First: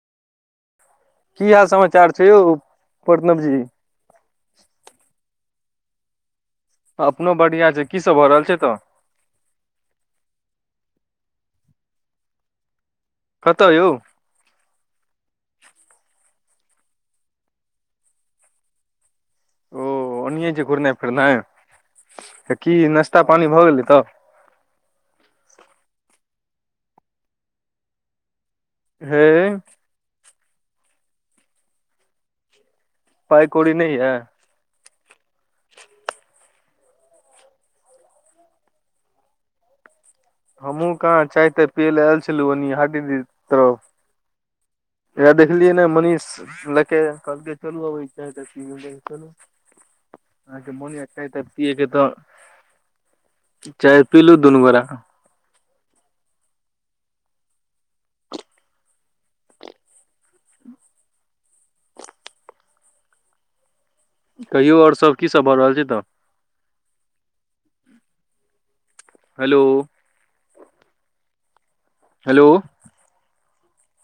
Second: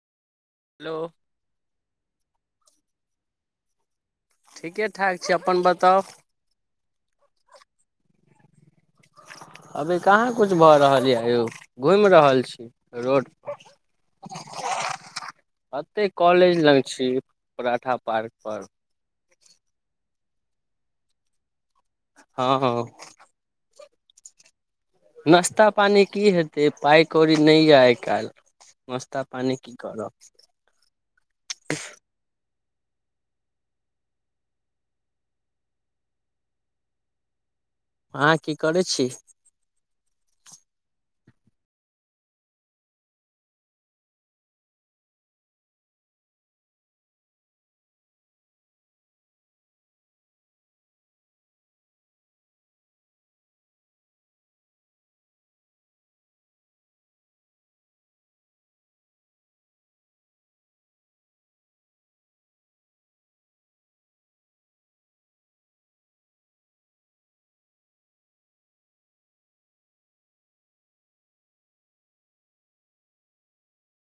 Hello. की हाल समाचार छै यौ प्रणव जी। ठीके ठाक छै, अपन बताउ। अपनो बढ़ियां छै, की सब भऽ रहल छै तऽ। अभी कहाँ कुछ भऽ रहल ये यौ, घुमि रहल छी रोड पर। कतऽ यौ एतै कॉलेज लग छी, पराठा पार्क पर। ओ ओनिए छै घुरनाइ फिरनाइ, हँ तऽ हँ की नास्ता पानी भऽ गेलै तऽ। नास्ता पानी की हेतै, पाइ कौड़ी नहि ये आइ काल्हि। नस्ता हे पानी कि करब। पाइ कोड़ी नै याऽ। अहाँ की करै छी। हमहूं कहाँ, चाय ताय पियै ले आयल छलौ ओनी हाटी डिह तरफ। यैह देखलियै नै मनीष ले के कहलकै चलू अबै छी चाय ताय पियै ले चलू अहाँ के मोन ये चाय ताय पियैके तऽ। चाय पिलौं दुनू गोरा। कहियौ आओर सब की सब भऽ रहल छै तऽ। हेलो। हेलो।